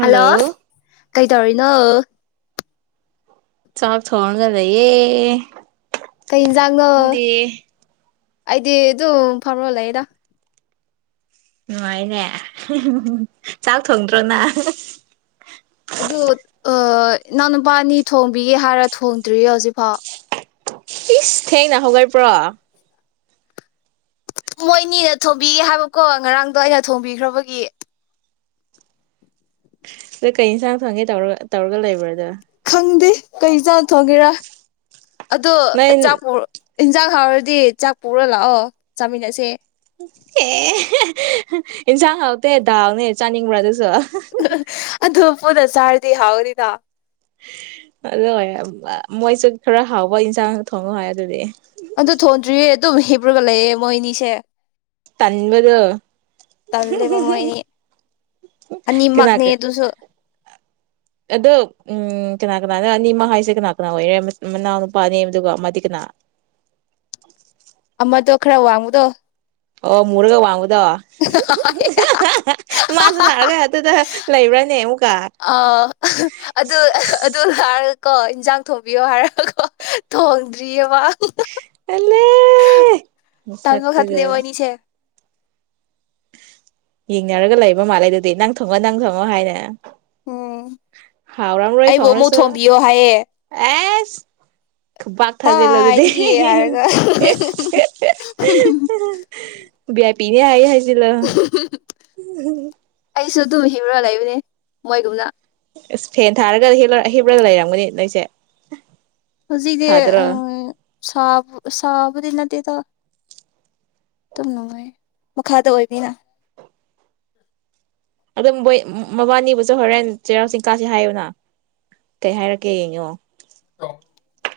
Hello ꯀꯩ ꯇꯧꯔꯤ ꯅꯅꯥ ꯆꯥꯛ ꯊꯅꯒꯗꯌꯦ ꯀꯩꯖꯒ ꯑꯩꯗꯤ ꯑꯗꯨ ꯐꯔꯣꯂꯦꯗ ꯅꯨꯡꯉꯥꯏꯅꯦ ꯆꯥꯛ ꯊꯣꯡꯗ꯭ꯔꯣꯅ ꯑꯗꯨ ꯏꯅꯥꯎꯅꯄꯥꯅꯤ ꯊꯣꯡꯕꯤꯒꯦ ꯍꯥꯏꯔ ꯊꯣꯡꯗ꯭ꯔꯤꯌꯦ ꯍꯧꯖꯤꯛꯐꯥꯎ ꯏꯤꯁ ꯍꯦꯅꯍꯒꯥꯏ ꯄ ꯃꯣꯏꯅꯤꯅ ꯊꯣꯡꯝꯕꯤꯒꯦ ꯍꯥꯏꯕꯀꯣ ꯉꯔꯥꯡꯗꯣ ꯑꯩꯅ ꯊꯣꯡꯕꯤꯈ꯭ꯔꯕꯒꯤ ꯑ ꯀꯩ ꯌꯦꯟꯁꯥꯡ ꯊꯣꯡꯒꯦ ꯇꯧꯔ ꯇꯧꯔꯒ ꯂꯩꯕ꯭ꯔꯥꯗ ꯈꯪꯗꯦ ꯀꯩ ꯆꯥꯅ ꯊꯣꯡꯒꯦꯔꯥ ꯑꯗꯨꯣ ꯅꯣꯏ ꯆꯥꯄꯨ ꯏꯟꯖꯥꯛ ꯍꯥꯎꯔꯗꯤ ꯆꯥꯛ ꯄꯨꯔ ꯂꯥꯛꯑꯣ ꯆꯥꯃꯤꯟꯅꯁꯦ ꯑꯦ ꯏꯟꯁꯥꯡ ꯍꯥꯎꯇꯦ ꯗꯥꯎꯅꯦ ꯆꯥꯅꯤꯡꯕ꯭ꯔ ꯑꯗꯨꯁꯨ ꯍꯗꯁꯥꯔꯗꯤ ꯍꯥꯎꯔꯤꯗ ꯑ ꯍ ꯃꯣꯏꯁꯨ ꯈꯔ ꯍꯥꯎꯕ ꯏꯟꯁꯥꯡ ꯊꯣꯡꯉꯣ ꯍꯥꯏ ꯑꯗꯨꯗꯤ ꯑꯗꯨꯗ ꯊꯣꯣꯟ꯭ꯔꯤ ꯑꯗꯨꯝ ꯍꯦꯕꯨ꯭ꯔ ꯀꯂꯦ ꯑꯦ ꯃꯣꯏꯅꯤꯁꯦ ꯇꯟꯕꯗꯣ ꯇꯜꯂꯦꯕ ꯃꯣꯏꯅꯤ ꯀꯅꯥ ꯑꯅꯤꯃꯛꯅꯦ ꯑꯗꯨꯁꯨ ꯑꯗꯣ ꯎꯝ ꯀꯅꯥ ꯀꯅꯥꯅ ꯑꯅꯤ ꯃꯍ ꯍꯥꯏꯁꯦ ꯀꯅꯥ ꯀꯅꯥ ꯑꯣꯏꯔꯦ ꯃꯅꯥꯎ ꯅꯨꯄꯥꯅꯤ ꯑꯗꯨꯒ ꯑꯃꯗꯤ ꯀꯅꯥ ꯃꯠꯇꯣ ꯈꯔ ꯋꯥꯃꯨꯗꯣ ꯑꯣ ꯃꯔꯒ ꯋꯥꯡꯉ ꯑꯗꯣ ꯃꯥꯁꯨ ꯂꯥꯛꯑꯒ ꯑꯗꯨꯗ ꯂꯩꯕ꯭ꯔꯥꯅꯦ ꯑꯃꯨꯛꯀ ꯑ ꯀꯣ ꯏꯟꯖꯥꯡ ꯊꯣꯕꯤꯌꯣ ꯍꯥꯏꯔ ꯣ ꯊꯣꯡꯗ ꯔꯤꯋꯥꯥꯛ ꯇꯜꯂꯦ ꯇꯥꯜꯃ ꯈꯇ ꯂ ꯃꯁꯛꯇꯨꯒ ꯋꯥꯅꯤ ꯌꯦꯡꯅꯔꯒ ꯂꯩꯕ ꯃꯥꯜꯂꯦ ꯑꯗꯨꯗꯤ ꯅꯪ ꯊꯪꯉꯣ ꯅꯪ ꯊꯪꯉꯣ ꯍꯥꯏꯅ ꯎꯝ ꯍꯥꯎꯔꯝꯔꯣꯏ ꯑꯩꯕꯨ ꯑꯃꯨꯛ ꯊꯣꯡꯔꯁꯨ ꯊꯣꯝꯕꯤꯌꯣ ꯍꯥꯏꯌꯦ꯫ ꯑꯦꯁ꯫ ꯈꯨꯄꯥꯛꯊꯖꯤꯜꯂꫭ ꯑꯗꯨꯗ꯫ ꯀꯥꯏꯗꯒꯤ ꯍꯥꯏꯔꯒ ꯕꯦ ꯑꯥꯏ ꯄꯤꯅꯦ ꯍꯥꯏꯑꯦ ꯍꯥꯏ꯫ ꯖꯤꯜꯂꫭ꯫ ꯑꯩꯁꯨ ꯑꯗꯨꯨ ꯍꯤꯔ ꯂꯩꯥꯌꯨ꯫ ꯅꯦ ꯃꯣꯏꯒꯨꯝꯅ꯫ ꯑꯦꯁ ꯐꯦꯟ ꯊꯥꯔꯒ ꯍꯤꯞꯂꯒ ꯂꯩꯔꯝꯒꯅꯤ ꯅꯣꯏꯁꯦ꯫ ꯍꯧꯖꯤꯛꯇꯤ ꯊꯥꯗ꯭ꯔꯣ ꯑ ꯁꯥꯄ ꯁꯥꯄ꯫ ꯗꯤ ꯅꯠꯇ‌ꯦꯗ꯫ ꯑꯗꯨꯝ ꯅꯨꯡꯉꯥꯏꯌꯦ ꯃꯈꯥꯗ ꯑꯣꯏꯕꯅꯤꯅ꯫ ꯑꯗꯨꯝꯕꯣꯏ ꯃꯕꯥꯅꯤꯕꯨꯁꯨ ꯍꯣꯔꯦꯟ ꯆꯩꯔꯥꯎ ꯆꯤꯡꯀꯥꯁꯦ ꯍꯥꯏꯌꯨꯅ ꯀꯩ ꯍꯥꯏꯔꯛꯀꯦ ꯌꯦꯡꯉꯣ꯫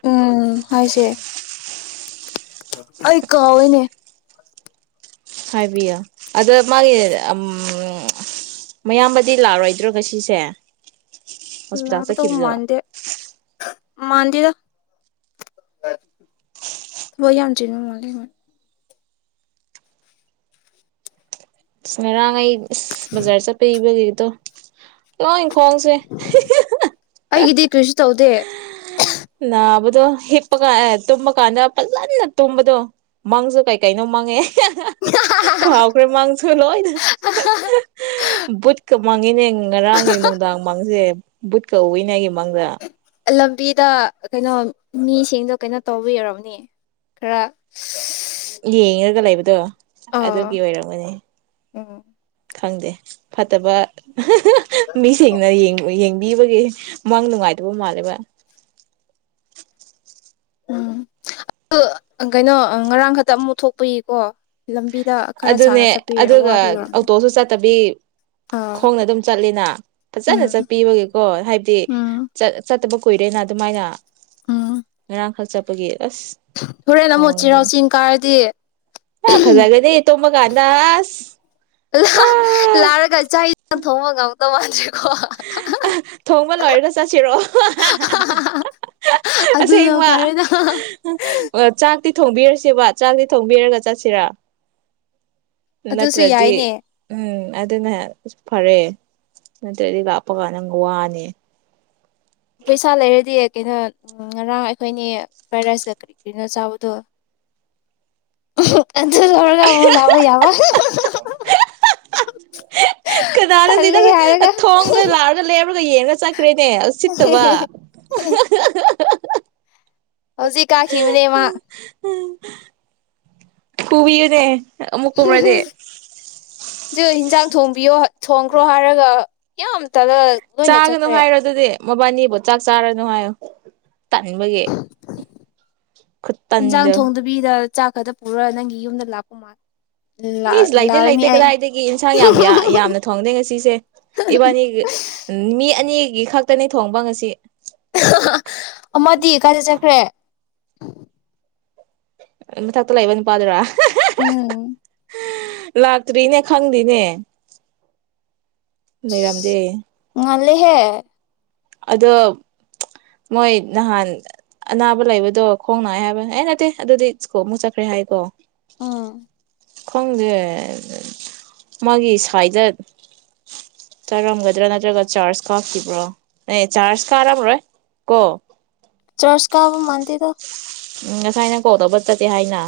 ꯎꯝ ꯍꯥꯏꯁꯦ꯫ ꯑꯩ ꯀꯥꯎꯑꯦꯅꯦ꯫ ꯍꯥꯏꯕꯤꯌꯣ ꯑꯗ ꯃꯥꯒꯤ ꯎꯝ ꯃꯌꯥꯝꯕꯗꯤ ꯂꯥꯔꯣꯏꯗ꯭ꯔꯣ ꯉꯁꯤꯁ‌ꯦ ꯍꯣꯁꯄꯤꯇꯥꯜ ꯆꯠꯈꯤꯕꯗꫭ ꯃꯥꯟꯗ‌ꯦꯗ ꯊꯕꯛ ꯌꯥꯝ ꯆꯤꯟꯕ ꯃꯥꯜꯂ‌ꯦꯃ ꯑꯁ ꯉꯔꯥꯡ ꯑꯩ ꯏꯁ ꯕꯖꯔ ꯆꯠꯄꯩꯕꯒꯤ ꯗꫭ ꯂꫭꯏ ꯑꯩꯒꯤꯗꯤ ꯀꯔꯤꯁꯨ ꯇꯧꯗꯦ ꯅꯥꯕꯗꯣ ꯍꯤꯞꯄꯒ ꯑꯦ ꯇꯨꯝꯕ ꯀꯥꯟꯗ ꯐꯖꯅ ꯇꯨꯝꯕꯗꯣ ꯃꯪꯁꯨ ꯀꯩ ꯀꯩꯅꯣ ꯃꯪꯉꯦ ꯀꯥꯎꯈ꯭ꯔ‌ꯦ ꯃꯪꯁꯨ ꯂꫭꯏꯅ ꯕꯨꯠꯀ ꯃꯥꯡꯒꯤꯅꯦ ꯉꯔꯥꯡꯒꯤ ꯅꯨꯡꯗꯥꯡ ꯃꯡꯁꯦ ꯕꯨꯠꯀ ꯎꯏꯅ‌ꯦ ꯑꯩꯒꯤ ꯃꯪꯗ ꯂꯝꯕꯤꯗ ꯀꯩꯅꯣ ꯃꯤꯁꯤꯡꯗꯣ ꯀꯩꯅꯣ ꯇꯧꯕꯤ ꯑꯣꯏꯔꯝꯅꯤ ꯈꯔ ꯌꯦꯡꯔꯒ ꯂꯩꯥꯕꯩ ꯗ ꯑꯗꯨꯒꯤ ꯑꯥ ꯑꯣꯏꯔꯝꯒꯅꯤ ꯎꯝ ꯈꯪꯗꯦ ꯐꯠꯇꯕ ꯃꯤꯁꯤꯡꯅ ꯌꯦꯎ ꯌꯦꯡ ꯀꯤꯕꯒꯤ ꯃꯪ ꯅꯨꯡꯉꯥꯏꯗꯕ ꯃꯥꯜꯂꯦꯕ ꯎꯝ ꯑꯗꯨ ꯀꯩꯅꯣ ꯉꯔꯥꯡ ꯈꯛꯇ ꯑꯃꯛ ꯊꯣꯛꯄꯒꯤꯀꯣ ꯂꯝꯕꯤ ꯑꯗꯨꯅꯦ ꯑꯗꯨꯒ ꯑꯣꯇꯣꯁꯨ ꯆꯠꯇꯕꯤ ꯑꯥ ꯈꯣꯡꯅ ꯑꯗꯨꯝ ꯆꯠꯂꯦꯅ ꯐꯖꯅ ꯎꯝ ꯆꯠꯄꯤꯕꯒꯤꯀꯣ ꯍꯥꯏꯕꯗꯤ ꯎꯝ ꯆꯠꯇꯕ ꯀꯨꯏꯔꯦꯅ ꯑꯗꯨꯃꯥꯏꯅ ꯎꯝ ꯉꯔꯥꯡꯈꯛ ꯆꯠꯄꯒꯤ ꯑꯁ ꯍꯣꯔꯦꯟ ꯑꯃꯨꯛ ꯈꯣꯡꯗꯦ ꯆꯤꯔꯥꯎ ꯆꯤꯡ ꯀꯥꯔꯗꯤ ꯑ ꯐꯖꯒꯗꯤ ꯇꯨꯃꯥ ꯀꯥꯟꯗꯥ ꯑꯁ ꯂ ꯄꯨꯔꯥ ꯂꯥꯔꯒ ꯆꯥꯛ ꯊꫭꯡꯉꯒ ꯉꯝꯗꯧ ꯃꯟꯗꯔ꯭ꯦ ꯊꯣꯡꯕ ꯂꯣꯏꯔꯒ ꯆꯠꯁꯤꯔꯣ ꯑꯗꯨꯅ ꯑꯁꯦꯡꯃ ꯐꯔꯦꯗ ꯆꯥꯛ ꯆꯥꯛꯇꯤ ꯊꯣꯡꯕꯤꯔꯁꯦꯕ ꯆꯥꯛꯇꯤ ꯊꯣꯡꯕꯤꯔꯒ ꯆꯠꯁꯤꯔꯥ ꯑꯗꯨꯁꯨ ꯅꯠꯇ꯭ꯔꯗꯤ ꯌꯥꯏꯅꯦ ꯎꯝ ꯑꯗꯨꯅ ꯐꯔꯦ ꯗꯤ ꯂꯥꯛꯄ ꯀꯥꯟ ꯅꯪ ꯋꯥꯅꯦ ꯄꯩꯁꯥ ꯂꯩꯔꯗꯤ ꯀꯩꯅꯣ ꯉꯔꯥꯡ ꯑꯩꯈꯣꯏꯅꯤ ꯐ꯭ꯔꯥꯏ ꯔꯥꯏꯁꯀ ꯀꯔꯤ ꯀꯔꯤꯅꯣ ꯆꯥꯕꯗꯣ ꯑꯗꯨ ꯂꯧꯔꯒ ꯑꯃꯨꯛ ꯂꯛꯄ ꯌꯥꯕ ꯀꯅꯥꯅꯣ ꯇꯜꯂꯦ ꯁꯤꯗ ꯍꯥꯏꯔꯒ ꯊꯣꯡꯗ ꯂꯥꯛꯑꯒ ꯂꯦꯞꯨꯔꯒ ꯌꯦꯡꯉ ꯆꯠꯈ꯭ꯔꯦꯅꯦ ꯎꯁꯤꯠꯇꯕ [unintelligible] ꯍꯧꯖꯤꯛ ꯀꯥꯈꯤꯕꯕꯅꯦ ꯃꯥ ꯐꯨꯕꯤꯕꯅꯦ [unintelligible] ꯖꯨ ꯍꯤꯟꯖꯡ ꯊꯣꯝꯕꯤꯑꯣ ꯊꯣꯡꯈ꯭ꯔꯣ ꯍꯥꯏꯔꯒ ꯌꯥꯝ ꯇꯜꯂ ꯂꯣꯏꯅ ꯆꯠꯈ꯭ꯔꯦ ꯃꯥꯕꯅꯤꯕꯥ ꯆꯥꯛ ꯆꯥꯔꯅꫭ ꯍꯥꯏꯌꫭ ꯇꯟꯕꯒꯤ ꯈꯨ ꯏꯟꯖꯥꯡ ꯇꯟꯗꫭ ꯊꯣꯡꯗꯕꯤꯗ ꯆꯥꯛ ꯈꯛꯇ ꯄꯨꯔꯔ ꯅꯪꯒꯤ ꯌꯨꯝꯗ ꯂꯥꯛꯄ ꯃꯥꯜꯂꯦ ꯏꯁ ꯂꯩꯇꯦ ꯂꯩꯇꯦ ꯀꯗꯥꯏꯗꯒꯤ ꯏꯟꯁꯥꯡ ꯌꯥꯝ ꯌꯥꯝꯅ ꯊꯣꯡꯗꯦ ꯉꯁꯤꯁꯦ ꯏꯕꯥꯅꯤ ꯃꯤ ꯑꯅꯤꯒꯤ ꯈꯛꯇꯅꯤ ꯊꯣꯡꯕ ꯉꯁꯤ [unintelligible] ꯑꯃꯗꯤ ꯀꯥꯏꯗ ꯆꯠꯈ꯭ꯔꯦ [inaudible] ꯃꯊꯛꯇ ꯂꯩꯕ ꯅꯨꯄꯥ ꯗꯨꯔꯥ [unintelligible] ꯎꯝ ꯂꯥꯛꯇ꯭ꯔꯤꯅꯦ ꯈꯪꯗꯦꯅꯦ ꯂꯩꯔꯝꯗꯦ ꯉꯜꯂꯦꯍꯦ ꯑꯗꯣ ꯃꯣꯏ ꯅꯍꯥꯟ ꯑꯅꯥꯕ ꯂꯩꯕꯗꯣ ꯈꯣꯡ ꯅꯥꯑ ꯍꯥꯏꯕ ꯑꯩ ꯅꯠꯇꯦ ꯑꯗꯨꯗꯤ ꯁ꯭ꯀꯣ ꯑꯃꯨꯛ ꯆꯠꯈ꯭ꯔꯦ ꯍꯥꯏꯀꯣ ꯎꯝ ꯈꯪꯗꯦ ꯃꯥꯒꯤ ꯁꯥꯏꯗ ꯆꯥꯔꯝꯒꯗ꯭ꯔꯥ ꯅꯠꯇ꯭ꯔꯒ ꯆꯥꯔꯖ ꯀꯥꯞꯈꯤꯕ꯭ꯔꯣ ꯑꯦ ꯆꯥꯔꯖ ꯀꯥꯔꯝꯃꯔꯣꯏ ꯀꯣ ꯆꯔꯁ ꯀꯥꯕ ꯃꯥꯟꯇꯗꯣ ꯎꯝ ꯉꯁꯥꯏꯅ ꯀꯣꯜ ꯇꯧꯕ ꯆꯠꯇꯦ ꯍꯥꯏꯅ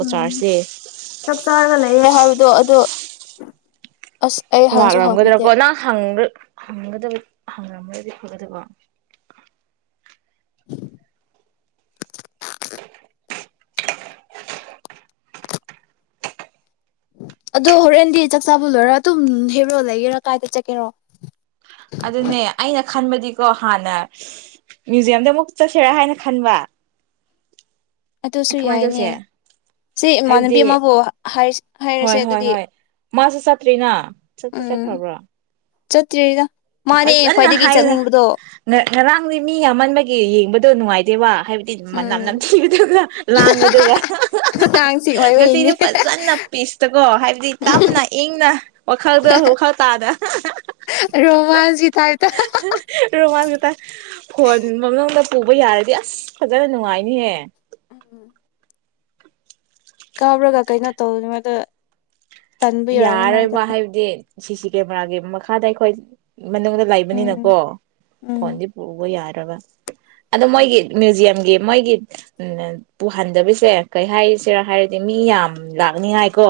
ꯎꯝ ꯆꯛ ꯆꯔꯒ ꯂꯩ ꯑꯗꯣ ꯑꯗꯣ ꯑꯁ ꯑꯩ ꯍꯪꯁꯨ ꯍꯪꯕꯤꯗꯦ ꯋꯥꯔꯝꯒꯗ꯭ꯔꯀꯣ ꯅ ꯍꯪ ꯍꯪꯒꯗꯕ ꯍꯪꯉꯝꯃꯒꯗꯤ ꯐꯒꯗꯕ [unintelligible] ꯑꯗꯣ ꯍꯣꯔꯦꯟꯗꯤ ꯆꯥꯛꯆꯥꯕꯨ ꯂꯣꯏꯔ ꯑꯗꯨꯝ ꯍꯦꯔꯣ ꯂꯩꯒꯦꯔꯥ ꯀꯥꯏꯗ ꯆꯠꯀꯦꯔꯣ ꯑꯗꯨꯅꯦ ꯑꯩꯅ ꯈꯟꯕꯗꯤ ꯀꯣ ꯍꯥꯟꯅ ꯃ꯭ꯌꯨꯖꯤꯌꯝꯗ ꯑꯃꯨꯛ ꯆꯠꯁꯦꯔꯥ ꯍꯥꯏꯅ ꯈꯟꯕ ꯑꯗꯨꯁꯨ ꯀꯃꯥꯏꯅ ꯌꯥꯏꯅꯦ ꯇꯧꯁꯦ ꯁꯤ ꯍꯥꯏꯕꯗꯤ ꯏꯃꯥꯟꯅꯕꯤ ꯑꯃꯕꯨ ꯍꯥꯏꯔꯁꯦ ꯍꯣꯏ ꯍꯣꯏ ꯑꯗꯨꯗꯤ ꯍꯣꯏ ꯃꯥꯁꯨ ꯆꯠꯇ꯭ꯔꯤꯅ ꯆꯠꯇꯤ ꯎꯝ ꯆꯠꯈ꯭ꯔꯕ꯭ꯔꯣ ꯆꯠꯇꯤꯔꯤꯗ ꯐꯖꯅ ꯍꯥꯏꯔ ꯉꯔꯥꯡꯗꯤ ꯃꯤ ꯌꯥꯝꯃꯟꯕꯒꯤ ꯌꯦꯡꯕꯗ ꯑꯗꯨꯣ ꯅꯨꯡꯉꯥꯏꯗꯦꯕ ꯍꯥꯏꯕꯗꯤ ꯃꯅꯝ ꯎꯝ ꯅꯝꯊꯤꯕꯗꯨꯒ ꯂꯥꯡꯕꯗꯨꯒ ꯑꯉꯥꯡꯁꯤꯡ ꯑꯣꯏꯕꯩꯅꯦ ꯉꯁꯤꯁꯦ ꯐꯖꯅ ꯄꯤꯁꯇꯀꯣ ꯍꯥꯏꯕꯗꯤ ꯇꯞꯅ ꯏꯪꯅ ꯋꯥꯈꯜꯗꯣ ꯋꯥꯈꯜ ꯇꯥꯅ ꯔꯣꯃꯥꯟꯁꯀꯤ ꯇꯥꯏꯞꯇ ꯔꯣꯃꯥꯟ ꯇ ꯐꯣꯟꯕ ꯄꯨꯕ ꯌꯥꯔꯗꯤ ꯑꯁ ꯐꯖꯅ ꯅꯨꯡꯉꯥꯏꯅꯤꯍꯦ ꯎꯝ ꯀꯥꯎꯔꯒ ꯀꯩꯅꯣ ꯇꯧꯅꯤꯉꯗ ꯌꯥꯔꯣꯏꯕ ꯍꯥꯏꯕꯗꯤ ꯁꯤ ꯁꯤ ꯀꯦꯃꯦꯔꯥꯒꯤ ꯃꯈꯥꯗ ꯑꯩꯈꯣꯏ ꯃꯅꯨꯡꯗ ꯂꯩꯕꯅꯤꯅꯀꯣ ꯎꯝ ꯎꯝ ꯐꯣꯟꯗꯤ ꯄꯨꯕ ꯌꯥ ꯇꯕ ꯑꯗꯣ ꯃꯣꯏꯒꯤ ꯃ꯭ꯌꯨꯖꯤꯌꯝꯒꯤ ꯃꯣꯏꯒꯤ ꯎ ꯄꯨꯍꯟꯗꯕꯤꯁꯦ ꯀꯩ ꯍꯥꯏꯁꯤꯔ ꯍꯥꯏꯔꯗꯤ ꯃꯤ ꯌꯥꯝ ꯂꯥꯛꯅꯤꯉꯥꯏꯀꯣ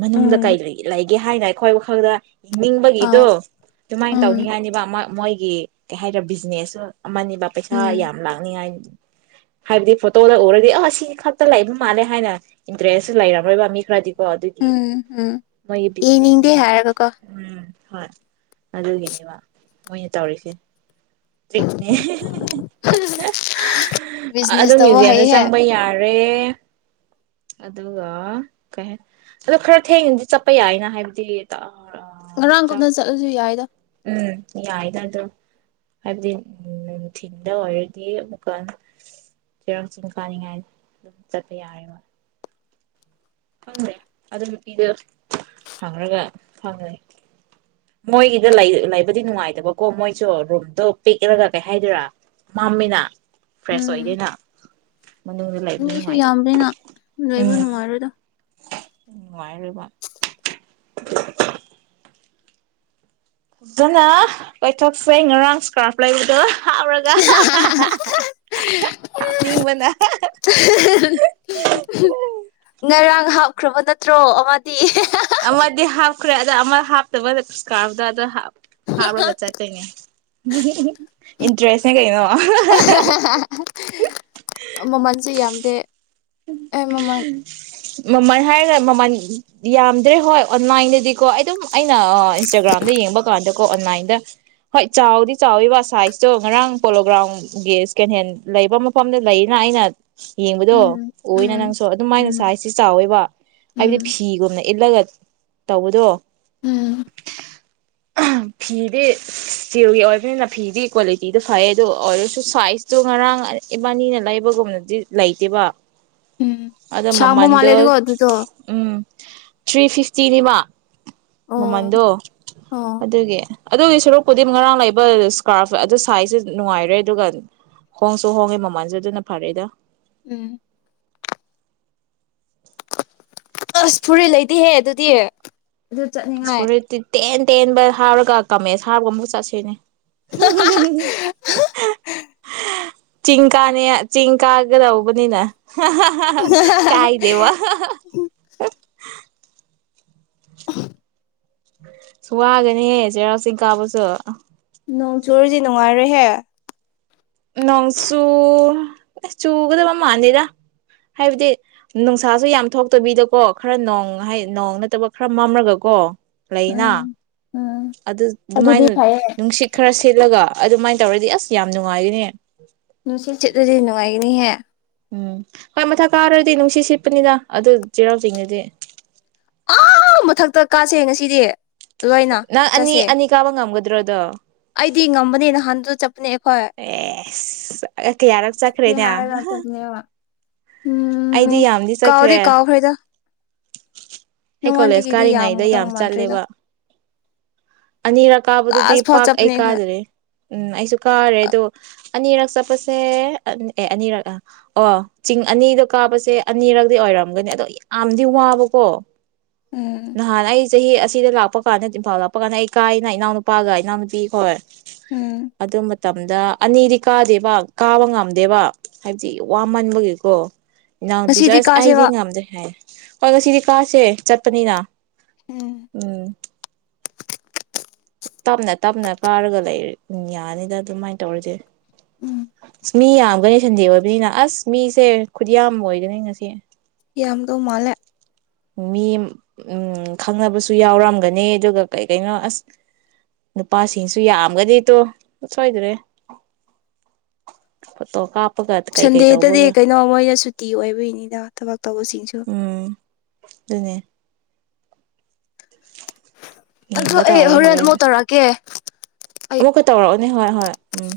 ꯃꯅꯨꯡꯗ ꯀꯥꯏ ꯎꯝ ꯂꯩꯒ ꯂꯥꯏ ꯒꯤ ꯍꯥꯏꯅ ꯑꯩꯈꯣꯏ ꯋꯥꯈꯜꯗ ꯍꯅꯤꯡꯕꯒꯤꯗꯣ ꯑꯥꯎ ꯑꯗꯨꯨꯃꯥꯏꯅ ꯎꯝ ꯇꯧꯅꯤꯡꯉꯥꯏꯅꯤꯕ ꯑꯃ ꯃꯣꯏꯒꯤ ꯀꯩ ꯍꯥꯏꯔꯦ ꯕꯤꯖꯤꯅꯦꯁꯁꯨ ꯑꯃꯅꯦꯕ ꯄꯩꯁꯥ ꯎꯝ ꯌꯥꯝ ꯂꯥꯛꯅꯤꯉꯥꯏ ꯍꯥꯏꯕꯗꯤ ꯐꯣꯇꯣꯗ ꯎꯔꯗꯤ ꯑꯥ ꯁꯤ ꯈꯛꯇ ꯂꯩꯕ ꯃꯥꯜꯂꯦ ꯍꯥꯏꯅ ꯏꯟꯇꯔꯦꯁꯁꯨ ꯂꯩꯔꯝꯣꯏꯕ ꯃꯤ ꯈꯔꯗꯤ ꯑꯗꯨꯒꯤ ꯎꯝ ꯎꯝ ꯌꯦꯡꯅꯤꯡꯗꯦ ꯕꯤꯖꯤꯅꯦꯁꯅꯦꯕ ꯍꯥꯏꯔꯒꯀꯣ ꯎꯝ ꯍꯣꯏ ꯑꯗꯨꯒꯤꯅꯦꯕ ꯃꯣꯏꯅ ꯇꯧꯔꯤꯁꯦ ꯇꯔꯤꯅꯦ ꯑꯗꯨ ꯕꯤꯖꯤꯅꯦꯁ ꯇꯧꯕ ꯃ꯭ꯌꯨꯖꯤꯌꯝꯗ ꯍꯩꯍꯦ ꯆꯪꯕ ꯌꯥꯔꯣꯏ ꯑꯗꯨꯒ ꯀꯩ ꯑꯗꯣ ꯈꯔ ꯊꯦꯡꯅꯗꯤ ꯆꯠꯄ ꯌꯥꯏꯅ ꯍꯥꯏꯕꯗꯤ ꯉꯔꯥꯡ ꯆꯥꯛ ꯀꯨꯞꯅ ꯆꯠꯂꯁꯨ ꯌꯥꯏꯗ ꯎꯝ ꯌꯥꯏꯅ ꯑꯣ ꯍꯥꯏꯕꯗꯤ ꯅꯨꯡꯊꯤꯟꯜꯗ ꯑꯣꯏꯔꯗꯤ ꯑꯃꯨꯛꯀ ꯆꯩꯔꯥꯛ ꯆꯤꯡ ꯀꯥꯅꯤꯡꯉꯥꯏ ꯑꯗꯨꯝ ꯆꯠꯄ ꯌꯥꯔꯦ ꯃ ꯈꯪꯗꯦ ꯑꯗꯨ ꯅꯨꯄꯤꯗꯣ ꯈꯪꯒ ꯐꯪꯉꯦ ꯃꯣꯏꯒꯤꯗ ꯂꯩꯕꯗꯤ ꯅꯨꯡꯉꯥꯏꯇꯕꯀꯣ ꯃꯣꯏꯁꯨ ꯔꯨꯝꯗꯣ ꯄꯤꯛꯑꯒ ꯀꯩ ꯍꯥꯏꯗꯣꯏꯔꯥ ꯃꯝꯃꯤꯅ ꯐ꯭ꯔꯦꯁ ꯎꯝ ꯑꯣꯏꯗꯅ ꯃꯤꯁꯨ ꯌꯥꯝꯗꯅꯤꯅ ꯅꯣꯏꯕꯨ ꯅꯨꯡꯉꯥꯏꯔꯣꯏꯗ ꯅꯨꯉꯥꯔꯣꯏꯕ [unintelligible] ꯑꯗꯨꯅ ꯀꯣꯏꯊꯣꯛꯁꯦ ꯉꯔꯥꯡ ꯏꯁꯀꯥꯔꯞ ꯂꯩꯕꯗꯣ ꯍꯥꯎꯔꯒ [unintelligible] ꯍꯥꯞꯅꯤꯛꯕꯅ ꯉꯔꯥꯡ ꯍꯥꯞꯈ꯭ꯔꯕ ꯅꯠꯇ꯭ꯔꯣ ꯑꯃꯗꯤ ꯑꯃꯗꯤ ꯍꯥꯞꯈ꯭ꯔꯦ ꯑꯗ ꯑꯃꯞ ꯕ ꯀꯥꯥꯎꯗꯗ ꯍꯥ ꯍꯥꯥꯎꯕꯒ ꯆꯠꯇꯣꯏꯅꯦ ꯏꯟꯇꯔꯦꯁꯅꯦ ꯀꯩꯩꯅ ꯃꯃꯜꯁꯨꯦ ꯌꯥꯝꯗꯦ ꯑꯥꯟ ꯃꯃꯜ ꯍꯥꯏꯔꯒ ꯃꯃꯜ ꯌꯥꯝꯗ꯭ꯔꯦ ꯍꯣꯏ ꯑꯣꯟꯂꯥꯏꯟꯗꯗꯤꯀꯣ ꯑꯗꯨꯝ ꯑꯩꯅ ꯏꯟꯁꯇꯥꯒ꯭ꯔꯥꯝꯗ ꯌꯦꯡꯕ ꯀꯥꯟꯗ ꯀꯣ ꯑꯣꯟꯂꯥꯏꯟꯗ ꯍꯣꯏ ꯆꯥꯎꯗꯤ ꯆꯥꯎꯋꯤꯕ ꯁꯥꯏꯖꯇꯣ ꯉꯔꯥꯡ ꯄꯣꯂꯣꯒ꯭ꯔꯥꯎꯝꯒꯤ ꯁꯦꯀꯦꯟ ꯍꯦꯟ ꯂꯩꯕ ꯃꯐꯝꯗ ꯂꯩꯌꯦꯅ ꯑꯩꯅ ꯌꯦꯡꯕꯗꯣ ꯎꯝ ꯎꯝ ꯅꯪꯁꯨ ꯑꯗꯨꯃꯥꯏꯅ ꯎꯝ ꯁ ꯍꯥꯏꯁ ꯆꯥꯎꯋꯦꯕ ꯎꯝ ꯍꯥꯏꯕꯗꯤ ꯐꯤꯒꯨꯝꯕ ꯏꯜꯂꯒ ꯇꯧꯕꯗꯣ ꯎꯝ ꯐꯤꯗꯤ ꯏꯁꯇꯤꯔꯒꯤ ꯑꯣꯏꯕꯅꯤꯅ ꯐꯤꯗꯤ ꯀ꯭ꯋꯥꯂꯤꯇꯤꯗꯨ ꯐꯩ ꯑꯗꯨꯣ ꯑꯣꯏꯔꯁꯨ ꯁꯥꯏꯖꯇꯣ ꯉꯔꯥꯡ ꯏꯕꯥꯅꯤꯅ ꯂꯩꯕꯒꯨꯝꯅꯗꯤ ꯂꯩꯇꯦꯕ ꯎꯝ ꯑꯗꯣ ꯁꯃꯨ ꯃꯃꯟꯗꯣ ꯃꯥꯂꯦꯗꯨꯒ ꯑꯗꯨꯗ ꯎꯝ ꯊ꯭ꯔꯤ ꯐꯤꯐꯇꯤꯤꯟꯃ ꯑꯣ ꯃꯃꯜꯗꯣ ꯑꯣ ꯑꯗꯨꯒꯤ ꯑꯗꯨꯒꯤ ꯁꯔꯨꯛꯄꯨꯗꯤ ꯉꯔꯥꯡ ꯂꯩꯕ ꯏꯁꯀꯥꯔꯐ ꯑꯗꯨ ꯁꯥꯏꯖꯁꯦ ꯅꯨꯡꯉꯥꯏꯔꯦ ꯑꯗꯨꯒ ꯍꯣꯡꯁꯨ ꯍꯣꯡꯉꯦ ꯃꯃꯜꯁꯨ ꯑꯗꯨꯅ ꯐꯔꯦꯗ ꯎꯝ ꯑꯁ ꯐꯨꯔꯤꯠ ꯂꯩꯗꯤꯍꯦ ꯑꯗꯨꯗꯤ ꯑꯗꯨ ꯆꯠꯅꯤꯡꯉꯦ ꯐꯨꯔꯤꯠꯇꯤ ꯇꯦꯟ ꯇꯦꯟꯕ ꯍꯥꯥꯎꯔꯒ ꯀꯥꯃꯦꯁ ꯍꯥꯔꯒ ꯑꯃꯨꯛ ꯆꯠꯁꯤꯅꯦ ꯍ ꯆꯤꯡ ꯀꯥꯅꯤ ꯆꯤꯡ ꯀꯥꯒ ꯂꯧꯕꯅꯤꯅ ꯀꯥꯏꯗꯦ ꯋꯥ [inaudible] ꯁ ꯋꯥꯒꯅꯤ ꯆꯩꯔꯥꯎꯁꯤꯤꯡ ꯀꯥꯕꯁꯨ ꯅꯣꯡ ꯆꯨꯔꯁ ꯅꯨꯡꯉꯥꯏꯔꯍꯦ ꯅꯣꯡꯆꯨ ꯆꯨꯒꯗꯕ ꯃꯥꯂꯦꯗ ꯍꯥꯏꯕꯗꯤ ꯅꯨꯡꯁꯥꯁꯨ ꯌꯥꯝ ꯊꯣꯛꯇꯕꯤꯗꯀꯣ ꯈꯔ ꯅꯣꯡ ꯍꯥꯏ ꯅꯣꯡ ꯅꯠꯇꯕ ꯈꯔ ꯃꯝꯂꯒꯀꯣ ꯂꯩꯅꯥ ꯎꯝ ꯎꯝ ꯑꯗꯨ ꯑꯗꯨꯗꯤ ꯑꯗꯨꯃꯥꯏꯅ ꯐꯩꯌꯦ ꯅꯨꯡꯁꯤꯠ ꯈꯔ ꯁꯦꯠꯂꯒ ꯑꯗꯨꯃꯥꯏꯅ ꯇꯧꯔꯗꯤ ꯑꯁ ꯌꯥꯝ ꯅꯨꯡꯉꯥꯏꯔꯤꯅꯦ ꯅꯨꯡꯁꯤꯠ ꯁꯤꯠꯂꯗꯤ ꯅꯨꯡꯉꯥꯏꯒꯅꯤꯍꯦ ꯎꯝ ꯍꯣꯏ ꯃꯊꯛ ꯀꯥꯔꯗꯤ ꯅꯨꯡꯁꯤꯠ ꯁꯤꯠꯄꯅꯤꯅ ꯑꯗꯨ ꯆꯩꯔꯥꯎ ꯆꯤꯡꯗꯗꯤ ꯑꯥ ꯃꯊꯛꯇ ꯀꯥꯁꯦ ꯉꯁꯤꯗꯤ ꯂꯣꯏꯅ ꯅꯪ ꯑꯅꯤ ꯆꯠꯁꯦ ꯑꯅꯤ ꯀꯥꯕ ꯉꯝꯒꯗ꯭ꯔꯣꯗꯣ ꯑꯩꯗꯤ ꯉꯝꯕꯅꯤ ꯅꯍꯥꯟ ꯑꯦ ꯀꯌꯥꯔꯛ ꯁꯤ ꯆꯠꯈ꯭ꯔꯦꯅꯦ ꯍꯥꯏꯔꯒ ꯆꯠꯄꯅꯦꯕ ꯎꯝ ꯑꯩꯗꯤ ꯌꯥꯝꯗꯤ ꯀꯥꯎꯗꯤ ꯆꯠꯈ꯭ꯔꯦ ꯀꯥꯎ ꯈꯔ‌ꯦꯗ ꯑꯩ ꯀꯣꯂꯦꯖ ꯀꯥꯔꯤꯉꯩꯗ ꯌꯥꯝꯒꯗꯧ ꯌꯥꯝ ꯃꯥꯟꯗ꯭ꯔꯦꯗ ꯆꯠꯂꯦꯕ ꯑꯅꯤꯔꯛ ꯀꯥꯕꯗꯨꯗꯤ ꯂꯥꯁ ꯐꯥꯎ ꯄꯥꯛ ꯑꯩ ꯆꯠꯄꯅꯦ ꯑꯩꯈꯣꯏ ꯀꯥꯗ꯭ꯔꯦ ꯎꯝ ꯑꯩꯁꯨ ꯀꯥꯔꯦ ꯑꯗꯣ ꯑꯅꯤꯔꯛ ꯆꯠꯄꯁꯦ ꯑꯦ ꯑꯅꯤꯔꯛ ꯑꯣ ꯆꯤꯡ ꯑꯅꯤꯗꯣ ꯀꯥꯕꯁꯦ ꯑꯅꯤꯔꯗꯤ ꯑꯣꯏꯔꯝꯒꯅꯤ ꯑꯗꯣ ꯌꯥꯝꯗꯤ ꯋꯥꯕꯀꯣ ꯎꯝ ꯅꯍꯟ ꯑꯩ ꯆꯍꯤ ꯑꯁꯤꯗ ꯂꯥꯛꯄ ꯀꯥꯟꯗ ꯏꯝꯐꯥꯜ ꯂꯥꯛꯄ ꯀꯥꯟꯗ ꯑꯩ ꯀꯥꯏꯅ ꯏꯅꯥꯎꯅꯨꯄꯥꯒ ꯏꯅꯥꯎꯅꯨꯄꯤ ꯈ‌ꯣꯏ ꯎꯝ ꯑꯗꯣ ꯃꯇꯝ ꯑꯝꯗ ꯑꯅꯤꯗꯤ ꯀꯥꯗꯦꯕ ꯀꯥꯕ ꯉꯝꯗꯦꯕ ꯍꯥꯏꯕꯗꯤ ꯋꯥꯃꯟꯕꯒꯤꯀꯣ ꯏꯅꯥꯎꯅꯨꯄꯤꯁꯨ ꯉꯁꯤꯗꯤ ꯑꯁ ꯑꯩꯗꯤ ꯀꯥꯁꯦꯕ ꯉꯝꯗꯦ ꯍꯥꯏꯌꯦ ꯍꯣꯏ ꯉꯁꯤꯗꯤ ꯀꯥꯁꯦ ꯆꯠꯄꯅꯤꯅ ꯎꯝ ꯇꯞꯅ ꯇꯞꯅ ꯀꯥꯔꯒ ꯂꯩ ꯌꯥꯅꯤꯗ ꯑꯗꯨꯃꯥꯏꯅ ꯇꯧꯔꯤꯁꯦ ꯎꯝ ꯃꯤ ꯌꯥꯝꯒꯅꯤ ꯁꯟꯗꯦ ꯑꯣꯏꯕꯅꯤꯅ ꯑꯁ ꯃꯤꯁꯦ ꯈꯨꯠꯌꯥꯝ ꯑꯣꯏꯒꯅꯤ ꯉꯁꯤ ꯌꯥꯝꯗꯣ ꯃꯥꯜꯂꯦ ꯃꯤ ꯎꯝ ꯈꯪꯅꯕꯁꯨ ꯌꯥꯎꯔꯝꯒꯅꯤ ꯑꯗꯨꯒ ꯀꯩ ꯀꯩꯅꯣ ꯑꯁ ꯅꯨꯄꯥꯁꯤꯡꯁꯨ ꯌꯥꯝꯒꯅꯤꯗꯣ ꯁꯣꯏꯗ꯭ꯔꯦ ꯐꯣꯇꯣ ꯀꯥꯞ ꯁꯟꯗꯦꯗꯗꯤ ꯀꯩꯅꯣ ꯃꯣꯏꯅ ꯁꯨꯇꯤ ꯑꯣꯏꯕꯣꯏꯅꯤꯗ ꯊꯕꯛ ꯇꯧꯕꯨꯁꯤꯡꯁꯨ ꯎꯝ ꯑꯗꯨꯅꯦ ꯑꯗꯨ ꯌꯦꯡꯕ ꯑꯩ ꯇꯥꯔꯦ ꯍꯣꯔꯦꯟ ꯑꯃꯨꯛ ꯇꯧꯔꯛꯑꯀꯦ ꯑꯃꯨꯛꯀ ꯇꯧꯔꯛ ꯅꯤ ꯍꯣꯏ ꯍꯣꯏ ꯎꯝ